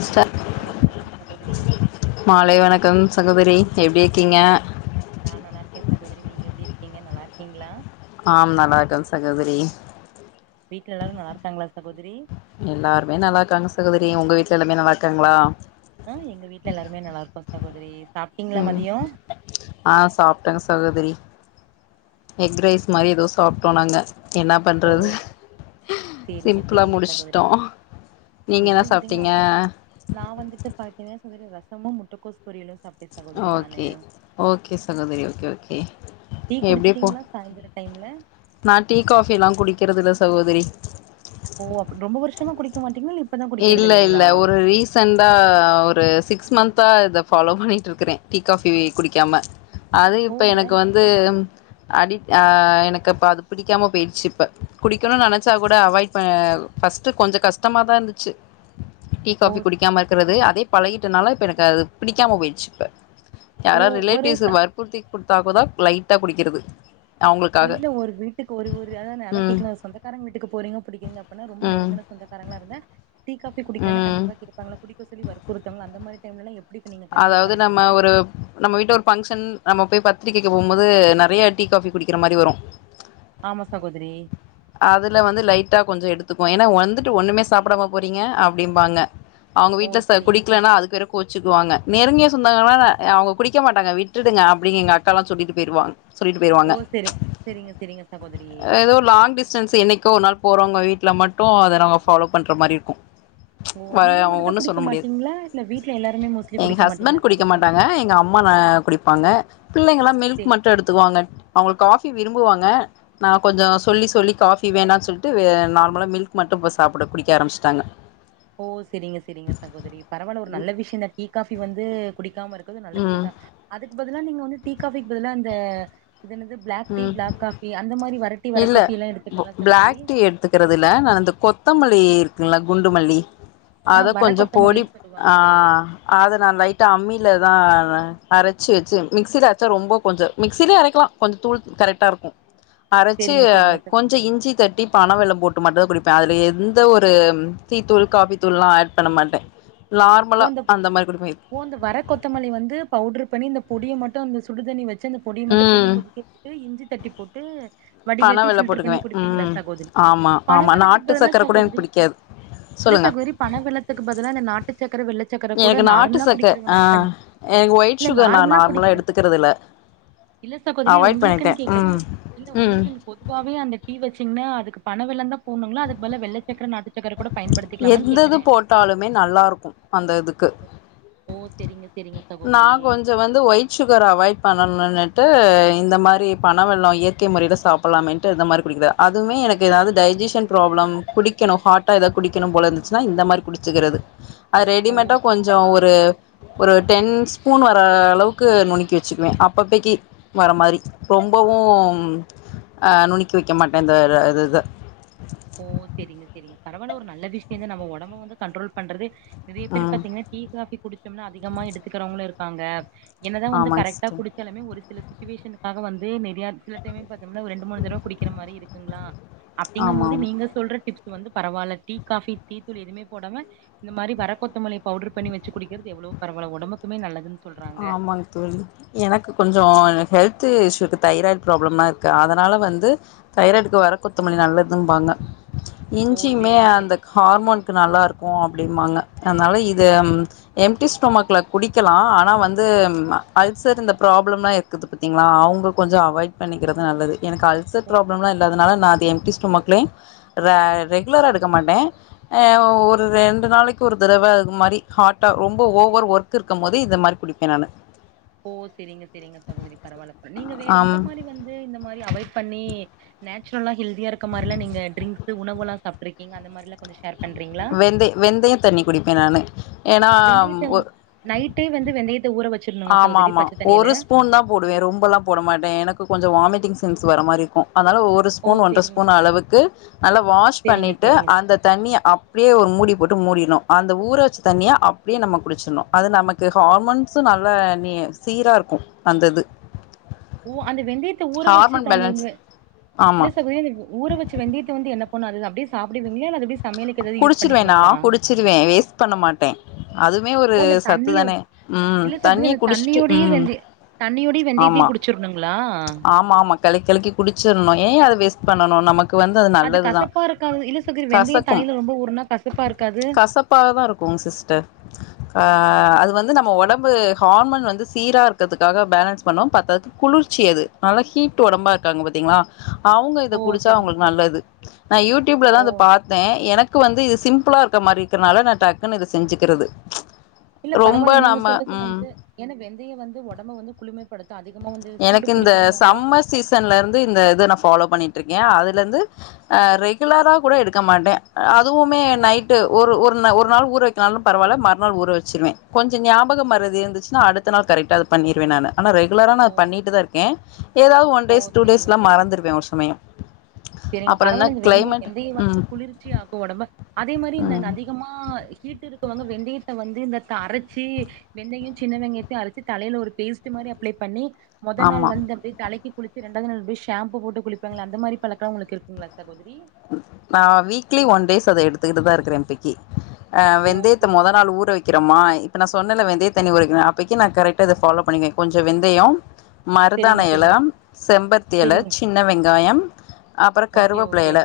ம் மாலை வணக்கம் சகோதரி மாலை வணக்கம் சகோதரி எப்டி இருக்கீங்க க்கீங்க நல்லா இருக்கீங்ளா ஆம் நல்லார்க்க சகோதரி வீட்ல எல்லாரு நல்லா இருக்காங்களா சகோதரி எல்லாருமே நல்லா இருக்காங்க சகோதரி உங்க வீட்ல எல்லாமே நல்லா இருக்காங்ளா ஆ எங்க வீட்ல எல்லாருமே நல்லா இருக்கோ சகோதரி சாப்ட்டீங்களா ம் மதியோ ஆ சாப்டங்க சகோதரி எக் ரைஸ் மாரி எதோ சாப்ட்டோ நாங்க இன்னா ஓ பண்றது சிம்ப்ளா முடிஷ்ட்டோ செரி விடுங்க அவளதா நா வந்துட்டு [unintelligible] சொல்லட்டு ரசமு முட்டக்கோஸ் பொரியலு சாப் ஓகே ஓகே சகோதரி ஓகே ஓகே டீ எப்டி போ குடிச்சிட்டீங்ளா சாய்ந்தரோ டைம்ல நா டீ காஃபியெலா குடிக்கிறது இல்ல சகோதரி ஓ அப் ரொம்ப வருஷமா குடிக்க மாட்டீங்கங்ளா இல்ல இப் இல்ல இல்ல ஒரு ரீசண்டா ஒரு சிக்ஸ் மந்த்தா இத ஃபாலோ பண்ணிட்ருக்கறே டீ காஃபி குடிக்காம அது ஓ இப்ப ஏ எனக்கு வந்து ம் அடி அ எனக்கு இப்ப அது பிடிக்காம போய்ட்ச்சு இப்ப குடிக்கனு நெனச்சா கூட அவாய் ப பஸ்ட்டு கொஞ் கொஞ்சோ கஷ்டமா தா இர்ந்துச்சு டீ ஓ காஃபி குடிக்காம இருக்கிறது அதே பழகிட்டனால இப்ப எனக் அது பிடிக்காம போய்ட்ச்சு இப்ப ஓ யாராவ்த் ஒரு ச ரிலேட்டிவ்ஸு வற்புறுத்தி குடுத்தாக்கூட லைட்டா குடிக்கிறது ஒ அவங்களுக்காக. இல்ல ஒரு வீட்டுக் ஒரு ஒரு அதா நா அதா ம். கேக்கலான் சொந்தக்காரங் வீட்டுக்கு போறீங்க பிடிக்கீங்க அப்பின்னா ரொம்ப ம். நெருங்கன சொந்த காரங்ளா இருந்த டீ காஃபி குடிக்க ம். கண்டிப்பா கேப்பாங்க குடிக்க சொல்லி வற்புறுத்வாங்ளா அந்த மாரி டைம்லல எப் அதாவது நம்ம ஒரு நம்ம வீட்ல ஒரு பங்க்ஷன் நம்ம போய் ப த்திரிக வெக்க போம்போது நறைய டீ காஃபி குடிக்கிற மாரி வரு ஆமா சகோதிரி அதுல வந்து லைட்டா கொஞ்சு எடுத்துப்போ ஏன்னா வந்துட்டு ஒண்ணுமே சாப்படாம போறீங்க அப்டிம்பாங்க அவுங்க ஓ வீட்டுல ச செரிங்க குடிக்லனா அதுக்கு வேற கோச்சுக்குவாங்க நெருங்கிய சொந்தகாரங்கன்னா அவுங்க குடிக்க மாட்டாங்க விட்டுடுங்க அப்டிங்கி எங்க அக்காலா சொல்லிட்டு போய்டுவாங் ஓ செரி செரிங்க செரிங்க சகோதரி ஏதோ லாங் டிஸ்டன்ஸ் என்னைக்கோ ஒரு நாள் போறவங்க வீட்டுல மட்டும் அதை நாங்க ஃப்பாலோ பண்ற மாதிரி இருக்கும் ஓ வ நீங்க அவங்க மட்டுந்தா ஒண்ணும் குடிக்க சொல்ல முடியாது மாட்டீங்களா இல்ல வீட்ல எல்லாருமே மோஸ்ட்லி எங்க குடிக்க ஹஸ்பண்ட் மாட்டீங்களா குடிக்க சகோதரி மாட்டாங்க எங்க அம் மா குடிப்பாங்க பிள்ளைங்களாம் சே மில்க் மட்டும் எடுத்துக்குவாங்க அவங்க காபி விரும்புவாங்க நான் கொஞ்சம் சே சொல்லி சொல்லி ஃடீ வேணாம்னு சொல்லிட்டு நார்மலா மில்க் மட்டும் இப்போ சாப்பிட குடிக்க ஆரம்பச்சுட்டாங்க ஓ செரிங்க செரிங்க சகோதரி பரவாயில்ல ஒரு நல்ல விஷயம் தான் டீ காபி வந்து குடி க்காம இருக்கது நல்ல ம் விஷயம் தான் அதுக்கு பதிலா நீங்க வந்து டீ காபிக்கு பதிலாம் அந்த இது என்னது பிளாக் டீ ம் பிளாக் காபி அந்த மாதிரி வரைட்டி இல்ல பிளாக் டீ எடுத்துக்கிறதுல நான் இந்த கொத்தம் மல்லி இருக்குங்களா குண்டுமல்லி ஆ அத வர கொஞ்சம் பொடி கொத்தமல்லின்னு சொல்லுவாங்களே ஆஹ் அத நான் லைட்டா அம்மிலதான் அரைச்சு வச்சு மிக்சியில அரச்சா ரொம்ப கொஞ்சம் மிக்சிலயே அரைக்கலாம் கொஞ்சம் தூள் கரெக்டா இருக்கும் அரைச்சு செரிங்க செரிங்க சகோதரி கொஞ்சம் இஞ்சி தட்டி பண வெல்லம் போட்டு மாட்டுதான் குடிப்பேன் அதுல எந்த ஒரு டீத்தூள் காபி தூள் எல்லாம் ஆட் பண்ண மாட்டேன் இந்த வர கொத்தமல்லி வந்து பவுடரு பண்ணி இந்த பொடியை மட்டும் அந்த சுடுதண்ணி வச்சு வச்சு அந்த பொடியை மட்டும் போட்டு ம் கொதிக்க விட்டுட்டு இஞ்சி தட்டி போட்டு வடிகட்டி பனவெல்லம் பில்டர் பண்ணி போட்டுக்குவே குடுப்பீங்களா ம் சகோதரி ஆமா பண ஆமா வெல்லத்துக்கு நாட்டு பதில்லா சக்கர கூட எனக்கு சகோதரி பிடிக்காது இல்ல சொல்லுங்க சகோதரி பண வெள்ளத்துக்கு பதிலாக இந்த நாட்டு சக்கர வெள்ளை சக்கர கூட எனக்கு நாட்டு நார்மலா சக்க குடிக்கிறவங்க ஆ ஆட் பண்ணி எனக்கு ஒயிட் இல்ல சுகர் நா நார்மலா குடிக்கிறேன் எடுத்துக்கிறது இல்ல இல்ல சகோதரி அவாய்ட் பண்ணிட்டே உங்களுக்குன்னு கேக்கல ம் இல்ல ம் உங்களுக்குன்னு பொதுவாவே அந்த டீ வச்சு பாத்தீங்னா அதுக்கு பண வெல்லம் தான் போணுங்களா அதுக்கு பதிலா வெள்ளை சக்கர நாட்டு சக் எந்தது போட்டாலுமே நல்லா இருக்கும் அந்த இதுக்கு ஓ செரிங்க செரிங்க சகோதரி நான் கொஞ்சம் வந்து ஒயிட் சுகர அவாய்ட் பண்ணணும்னுட்டு ட்டு இந்த மாதிரி பணவெல்லம் இயற்கை முறையில் சாப்பிடலாம் மாதிரி குடுக்கலா அதுமே எனக்கு டைஜின் சன் பிராபலம் குடிக்கனும் ஹாட்டா எதாவுது குடிக்கனு போல இருந்துச்சுனா இந்த மாரி குடுச்சுக்கரது அது ஓ ரெடிமேட்டா கொஞ்சம் ஒரு ஒரு டென் ஸ்பூன் வர அளவுக்கு நுணக்கி வச்சுக்குவேன் அப்பப்போக்கி வர மாதிரி ரொம்பவும் நுனக்கி வைக்க மாட்டேன் அந்த ஒரு இத ஓ செரிங்க செரிங்க பரவாயில்ல ஒரு நல்ல விஷயம்ந்த நம்ம உடம்ப வந்து கண்ட்ரோல் பண்றது இதே எப்டி ம் பாத்தீங்கன்னா டீ காபி குடிச்சோம்னா அதிகமா எடுத்துக்கிறவங்களும் இருக்காங்க என்னதான் வந்து ஆமாங்க கரெக்டா சிஸ்டர் குடிச்சாலுமே ஒரு சில சுச்சுவேஷனுக்காக வந்து சில டைமே ஒரு ரெண்டு மூணு தடவை குடிக்கிற மாதிரி இருக்குங்களா ஆமாம் அப்படிங்கது ஆமாம் சொல்ற டிப்ஸ் வந்து பரவால்ல டீ காபி டீ தூள் எதுவும போடாம இந்த மாதிரி வர கொத்தமல்லி பவுடர் பண்ணி வச்சு குடிக்கிறது எவ்வளோ பரவல உடம்பக்கும நல்லதுன்ன ஆமாங் தோழி எனக்கு கொஞ்சம் ஹெல்த் த்து இஷூக்கு தைராய்டு ப்ராப்ளம்லா இருக்கு அதனால வந்து தைராய்டுக்கு வர கொத்தமல்லி நல்லதுன்னுபாங்க ஓ! இஞ்சியுமே சரிங்க சரி. அந்த ஹார்மோனுக்குு நல்லா இருக்கும் அ ப்டிம்மாங்க அதனால இத எம்டிஸ்டோமக்ல குடிக்கலாம் ஆனா ஆனா வந்து அல்சர் இந்த ப்ராப்ளம்லாம் இருக்குது பார்த்தீங்களா அவங்க கொஞ்சம் அவாய்ட் பண்ணிக்கிறது நல்லது எனக்கு அல்சர் ஓ ப்ராப்ளம்லாம் இல்லா அதனால நான் அத எம்டி ஸ்டோமக்ளையும் ரெகுலரா எடுக்க மாட்டேன் ஒரு ரெண்டு நாளைக்கு ஒரு தடவை மாதிரி ஹாட்டா ரொம்ப ஓவர் ஒர்க் இருக்கும் போது இத மாதிரி குடிப்பேன் நானு ஓ செரிங்க செரிங்க சகோதரி பரவாயில்ல நீங்க வேற ஆம் எந்த மாதிரி வந்து இந்த மாதிரி அவாய்ட் பண்ணி நேச்சரல்ல ஹெல்தியா இருக்க மாரிலா ட்ரிங்க்ஸ் உணவு சாப்பிட்டுறிக்கீங்க அந்த மாதிரிலாம் வெந்தை வெந்தய தண்ணி குடிப்பேன் நானு ஏன்னா வெந்தயத்த ஒ நைட்டே வந்து வெந்தயத்த ஊற வச்சு ஆமா ஆமா ஒரு ஸ்பூன் தான் போடுவேன் ரொம்பெல்லாம் போட மாட்டேன் எனக்கு கொஞ்சம் வாமிட்டிங் சென்ஸ் வர மாரியிருக்கும் அதனால ஒரு ஓ ஸ்பூன் ஒன்றரை செரிங்க ஸ்பூன் அளவுக்கு நல்லா வாஷ் செரிங்க பண்ணிட்டு செரிங்க அந்த தண்ணியை அப்படியே ஒரு மூடி போட்டு மூடிணும் அந்த ஊற வச்சு தண்ணியா அப்படியே நம்ம குடிச்சறனும் அது நமக்கு ஹார்மோன்ஸ் த்து நல்லா நீ சீரா இருக்கு அந்த இது ஓ அந்த வெந்தயத்த ஊற வச்ச ஹார்மோன் பேலன்ஸ் தண்ணில இல்ல ஆமா சகு எனக் ஊற வச்ச வெந்தயத்த வந்து என்ன பொன் அதுதா அப்டியே சாப்டுவீங்களா இல்ல அப்டி குடிச்சிருவே நா குடிச்சிருவே வேஸ்ட் பண்ண மாட்டே அதுமே ஒரு ஓ அந்த சத்து தண்ணியோ தானே ம் தண்ணிய குடிச்சுட்டு ம் தண்ணியோட வெந்தயத்தையு ஆமா குடிச்சிருனுங்களா ஆமா ஆமா கலக்கி கலக்கி குடிச்சுர்ணு ஏ அத வேஸ்ட் பண்ணனு நமக்கு வந்து அது நல்லதுதா கசப்பா இருக்காது இல்ல சகோதரி வெந்தய கசக் கும் தண்ணில ரொம்ப ஊறுனா கசப்பா இருக்காது கசப்பாகதா இருக்கு சிஸ்டர் க ஆ அது வந்து நம்ம உடம்பு ஹார்மோன் வந்து சீரா இருக்கிறதுக்காக பேலன்ஸ் பண்ணோ பத்தாதுக்கு குளிர்ச்சி இது நல்லா ஹீட் உடம்பா இருக்காங்க பாத்தீங்களா அவங்க இத ஓ குடிச்சா செரிங்க அவங்களுக்கு செரி நல்லது நா யூடிப்ளதா ஓ இத பாத் எனக்கு வந்து இது சிம்பிளா இருக்க மாரி இருக்கிறனால நா டாக்குன்னு இத செஞ்சுக்கிறது டச் இல்ல பரவாயில்ல நீங்க சொல்றது வந்து ஏன்னா வெந்தய வந்து உடம்ப வந்து குளிமைப்படுத்து அதிக எனக்கு இந்த சம்மர் சீசன்ல இருந்து இந்த இது நா ஃபாலோ பண்ணி ருக்கே அதுல இருந்து ரெகுலராாக கூட எடுக்க மாட்டே அதுவுமே நைட்டு ஒரு ஒரு ஒரு நாள் ஊற வக்காலனாலு பரவால்ல மறுநள் ஊற வச்சிருவே கொஞ்சோ ஞாபகம் மறைதி இருச்சுனா அடுத்த நாள் கரெக்ட்ட பண் பண்ணிருவே நானு ஆனா ரெகுலரா ஓ பண்ணிட்டு தா இருக்கே ஏதாவது ஓ ஒன்டேஸ் செரிங்க டூடேஸ்ல செரிங்க மறந்துருவே ஒரு சமயம் செரிங்க அப்புறம் என்ன பரவாயில்ல இந்த வெங்கி கிளைமேட் வெந்தைய வந்து ம் குளிர்ச்சி ஆக்கு உடம்ப அதே மாரி இந்த ம் அதிகமா ஹீட் இருக் கவங்க வெந்தயத்த வந்து இந்த அரச்சி வெந்தயோ சின்ன வெங்கயத்தையு அரச்சி தலையில ஒரு பேஸ்ட்டு மாரி அப்ளே பண்ணி முத நாள் ஆமாம் வந்து அப்டே தலைக்கு குளிச்சு இண்டாவது நாள் அப்டியே ஷாம்பு போட்டு குளிப்பாங்க அந்த மாரி பழக் தோங்களுக்கு இருங்குங்களா சகோதரி நா வீக்லி ஒன் டேஸ் அத எடுத்துக்கிட்டு தா இருக்கிறே இப்பக்கி அஹ ஓ வெந்தயத்த செரிங்க மொத நாள் ஊற வக்கிறமா இப் இப்ப நா சொன்னேல வெந்தய தண்ணி ஊற வைக்கணு அப்பைக்கு நா கரெக்டா இத ஃபலோ பண்ணிக்குவே கொஞ்சோ வெந்தையோம் செரிங்க மருதாணி எல செரிங்க செம்பத்தி எல செரிங்க சின்ன வெங்காயம் அப்றோ ஓகே கருவேப்பில்ல ஓகே எல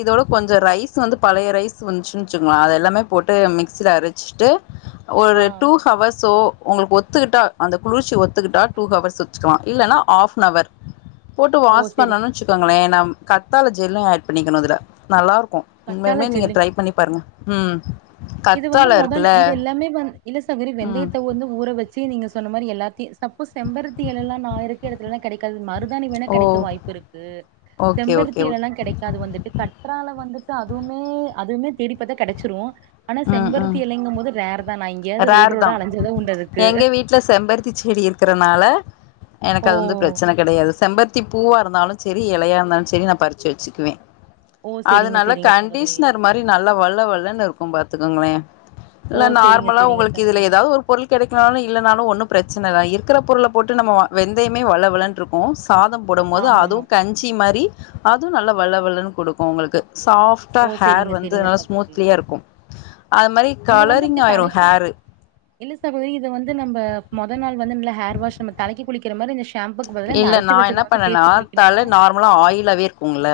இதோடு கொஞ்சோ ரைஸ் வந்து பழைய ரைஸ் வந்துச்சுன்னு வச்சுகோங்க அத எல்லாமே போட்டு மிக்சியில அரச்சுட்டு இ ஒரு ஆ டூஹவர்சோ உங்களுக்கு ஒத்துக்கிட்டா அந்த குளிர்ச்சி ஒத்துக்கிட்டா டூ ஹவர்ஸ் வச்சுக்கலா இல்லன்னா ஹஃப்னவர் போட்டு ஓ வாஷ் செரி பண்ணும்னு வச்சுக்கோங்களே நம் கத்தால ஜெல்லு ஆட் பண்ணிக்கணு இதுல நல்லா இருக் கு கத்தால உண்மைமேலுமே நீங்க ஜில்லு ட்ரை பண்ணி பாருங்க ம் இது வந்து கத்தாழ மொதன இருக்குல்ல இது எல்லாமே வந்து இல்ல சகோதரி ம் வெந்தயத்த வந்து ஊற வச்சு நீங்க சொன்ன மாரி எல்லாத்தியு தப்பு செம்பருத்தி எலெல்லா நா இருக்கு இடத்துல எல்லா கெடைாது மருதாணி வேணா ஓ கெடைக்க வாய்ப்பு இருக்கு ஓகே செம்பருத்தி ஓகே ஓகே எலல்லா கெடைக்காது வந்துட்டு கற்றால வந்துட்டு அதுவுமே அதுவுமே தேடிப் பாத்தா கெடச்சுரு ஆனா ம் செம்பருத்தி ம் இளைங்கும் போது ரேர்தா நா எங்கையாவது ரோடு ரேர் ரோடா தான் அலைஞ்சாத உண்டாதா அதுக்கு இப்டி இருக்கிறனால எனக்கு ஓ அது வந்து பிரச்சன கெடையாது செம்பருத்தி பூவா இருந்தாலு சேரி இலையா இருந்தாலு சேரி நா பறிச்சு வச்சுக்குவே ஓ அது செரிங்க நாள செரிங்க சகோதரி கண்டிஷனர் மாரி நல்லா வழ வாழணு இருக்கு பாத்துக்கோங்ளே ஓ இல்ல செரிங்க நார்மலா செரிங்க உங்களுக்கு இதுல சகோதரி ஏதாவது ஒரு பொருள் கெடைக்கனாலு இல்லைனாலு ஒண்ணு பிரச் சனதா இருக்கிற பொருள போட்டு நம்ம வா வெந்தயமே வழ வழன்ருக்கு சாதம் போடும் போது ஆமா ஆமா அதுவும் கஞ்சி மாரி அதுவு நல்லா வழ வழன்னு குடுக்கு உங்களுக்கு சாப்டா ஓ ஹேர் செரிங்க வந்து செரிங்க நல்லா சகோதரி ஸ்மூத்லியா இருக்கு அது மாரி இது வந்து அப்டி கலரிங் ஆயிரு தலக்குளிக் ஹேரு இல்ல சகோதரி இது வந்து நம்ம மொதல் நாள் இது வந்து நல்ல ஹேர்வாஷ் நம்ம தலைக்கி குளிக்கற மாரி இந்த ஷாம் இல்ல நா என்ன பண்ணேனா குளிக்கணுமா தல நார்மலா ஆயிலாவே இருக்கும்ள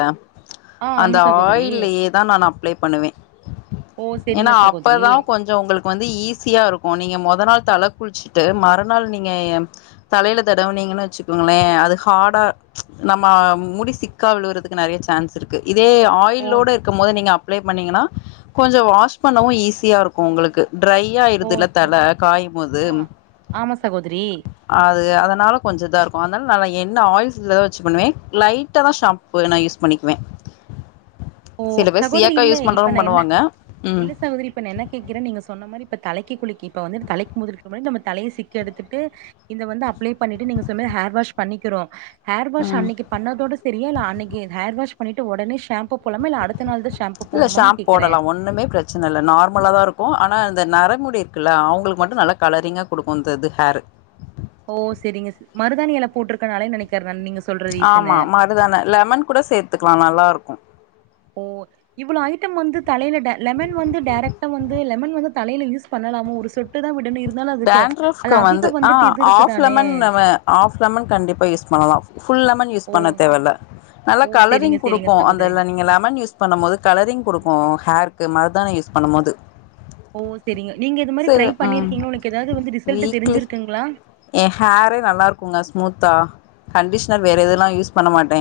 ஆ அந்த ஆமா சகோதரி ஆயில்லேயேதா நா அப்ளே பண்ணுவே ஓ ஏன்னா செரிங்க சகோதரி அப்பதா கொஞ்சோ உங்களுக்கு வந்து ஈஸியா இருக்கு நீங்க மொத் மொத நாள் தல குளிச்சுட்டு மறுநாள் நீங்க ஹ தலையில தடவுனீங்கன்னு வச் துங்குளே அது ஹார்டா நம்ம முடி சிக்கா விலுவுறதுக்கு நெறைய சேன்ஸ் இருக்கு இதே ஓ ஆயில்ளோடு இருக்கம் போது நீங்க அப்ளை பண்ணீங்கன்னா கொஞ்சோ வாஷ் பண்ணவு ஈஸியாருக்கோ உங்களுக்கு ஓ ட்ரையாயிருதுல தல செரி காயும்மோது ஆ ஆமா சகோதரி அது அதனால கொஞ்சோ இதாருக் கோ அதால நாலா என்ன ஆயில்ஸ்லதா வெச்சி பண்ணுவே லைட்டா தா ஷாம்பு நா யூஸ் பண்ணிக்குவே ஓ சில பேர் சகோதரி சியாக்கா இல்ல யூஸ் இப்ப பண்றவங்க நா என்ன பண்ணுவாங்க ம் இல்ல சகோதரி இப்ப நா என்ன கேக்குற நீங்க சொன்ன மாரி இப்ப தலைக்கி குலிக்கி இப்ப வந்து தலைக் முதலுக்கு முன்னடி நம்ம தலைய சிக்கெடுத்துட்டு இந்த வந்து அப்ளை பண்ணிட்டு நீங்க சொன்ன ஹேர் வாஷ் பண்ணிக்கிறோ ஹேர் வாஷ் ம் அன்னிக்கு பண்ணதோட செரியா அன்னிக்கு ஹேர் வாஷ் பண்ணிட்டு ஒடனே ஷேம்ப் இல்ல ஷாம்ப் போடலா ஒண்ணுமே ப்ரச்சனல்ல நார்மலாதாருக்கு ஆனா னா இந்த நரமுடி இருக்குல்ல அவுங்ளுக்கு மட்டு நல்லா கலரிங்கா குடுக்கு இந்த இது ஹேரு ஓ செரிங்க சி மருதானி எல போட்ருக்கனாலே நெனைக்கற் ஆமா மருதான லெமன் கூட சேத்துக்லா நல்லாருக்கு ஓ இவ்ளோ ஐட்டம் வந்து தலைல டே லெமன் வந்து டேரெக்ட்டா வந்து லெமன் வந்து தலைல யூஸ் பண்ண ணலாமோ ஒரு சொட்டு தா விடனு இருந் டேன்ட்ரஃப்க்கு வந்து அ ஆஃப் இருக்குதானே லெமன் ஆஃப் லெமன் கண்டிப்பா யூஸ் பண்ணலா ஃபுல் லெமன் யூஸ் ஓ பண்ண தேவல்ல நல்லா ஓ கலரிங் செரிங்க செரிங்க குடுக்கு அந்த சகோதரி ல நீங்க லெமன் யூஸ் பண்ணமோது கலரிங் குடுக்கு ஹேர்க்கு மரு மர்தானி யூஸ் பண்ணம்மோது ஓ செரிங்க நீங்க இது மாரி ட்ரை ம் பண்ணிருக்கிங்ளோ உனக்கெதுக் வீக்லி எ ஹேரே நல்லாருக்குங்க ஸ்மூத்தா அ கண்டிஷ்னர் வேற இதெல்லா யூஸ் பண்ண மாட்டே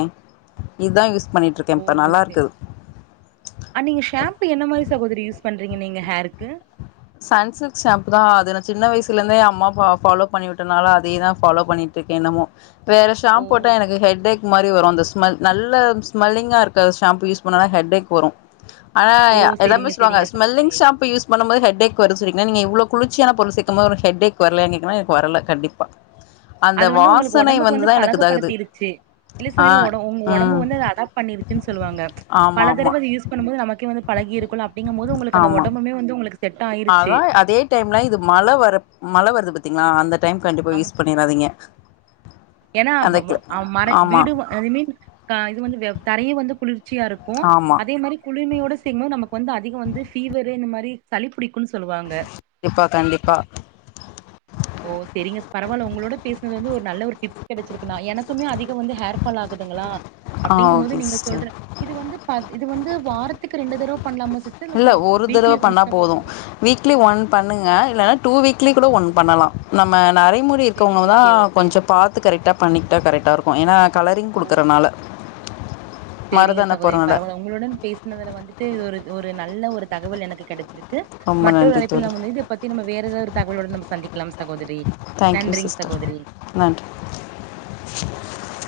இத்தா யூஸ்ப் ஓ சேர் அன்னிக்கு ஷேம்ப்பு என்ன மாரி சகோதிரி யூஸ் பண்றீ றிங்க நீங்க ஹேருக்கு சன்சில்க் ஷேம்பு தா அது நா சின்ன வய்ஸுலந்தே அம்மாப்பா ஃபாலோ பண்ணிவுட்டனால அதேதா ஃபாலோ பண்ணிட் ருக்கே என்னமோ வேற ஓ ஷேம்ப் போட்டா எனக்கு ஹெட்டேக் மாரி வரு அந்த ஸ் மல் நல்ல ஸ்மெல்லிங்காருக்க ஷேம்பு யூஸ் பண்ணனா ஹெட்டேக் வரு ஆனா ஓ எல்லாமே செரிங்க சொல்வாங்க செரிங்க ஸ்மெல்லி்ங் சகோதரி ஷேம்பு யூஸ் பண்ணும்போது ஹெட்டேக் வரு சொல்லிக்ன நீங்க இவ்ளோ குளுர்ச்சியானப் பொருள் சேக்கமோது ஹெட்டெக் வர்லயா கேக்ன எனக் வரல கண்டிப்பா அந்த அது வந்து உங்ளுக்கு வாசனை ஒடம்புக்கு வந்து வந்துதா எனக்கு இதாகுது பழகப்படுத்திருச்சி இல்ல ஆ சகோதரி ஊ ஒட உங்க ஒடம்பு ம் வந்து அத அடாப் பண்ணிருச்சின் சொல்லுவாங்க ஆமா பல ஆமா தடவ அத யூஸ் பண்ணும் போது நமக்கே வந்து பலக் கிருக்குல்ல அப்டிங்கும் போது உங்குளுக்கு அந்த ஆமா ஒடம்புமே வந்து உங்குளுக்கு அதா அதே டைம்லா இது மழ வரப் மழ வருது பாத்திங்ளா அந்தட் கண்டிப்பா யூஸ் பண்ணிறாதீங்க ஏனா ப ம அ மர ஆமா வீடு ஐ மீன் கா இது வந்து தரையே வந்து குளுர்ச் சியாக்கோ ஆமா அதே மாரி குளிர்மயோட செய்யும்போது நமக்கு வந்து அதிக வந்து ஃபீவரு இந்த மாரி சளிப் புடிக்குன் சொல்லுவாங்க கண்டிப்பா கண்டிப்பா ஓ செரிங்க ஸ் பரவால உங்ளோட பேஸ்னது வந்து ஒரு நல்ல ஒரு டிப்ஸ் கெடச்சிருக்குனா எனக்குமே அதிக் கோ வந்து ஹேர்ஃபால் ஆகுதுங்களா ஆ அப்டிங்கும் ஓகே மோது நீங்க சிஸ்டர் சொல்ற இது வந்து பாத் இது வந்து வாரத்துக்கு ரெண்டு தரவ இல்ல ஒரு தரவ பண்ணா போது பண்லா வீக்லி ஒன் பண்ணுங்க இல்லன்னா டூ வீக் லி குட ஒன் பண்ணலா நம்ம நரைமுடி செரி இருக்கவங்க தா ஓகே ஓகே கொஞ்சோ பாத்து கரெக்ட்டாப் பண்ணிக்ட்டா கரெக்டாருக்கு ஏன்னா கலரிங் குடுக்குறனால சேரிங்க மருதான சகோதரி போறனால பரவால்ல உங்களுடன் பேஸ்னதுல வந்துட்டு ஒரு ஒரு நல்ல ஒரு தகவல் எனக்கு கெடச்சிருக் கு ரொம்ப மற்றொரு நன்றி அழைப்பில் தோழி நம்ம வந்து இத பத்தி நம்ம வேற ஏதா ஒரு தகவலுடன் நம்ம சந்திக்லாம் சகோதிரி தேங்க்யூ சிஸ்டர் நன்றி [inaudible]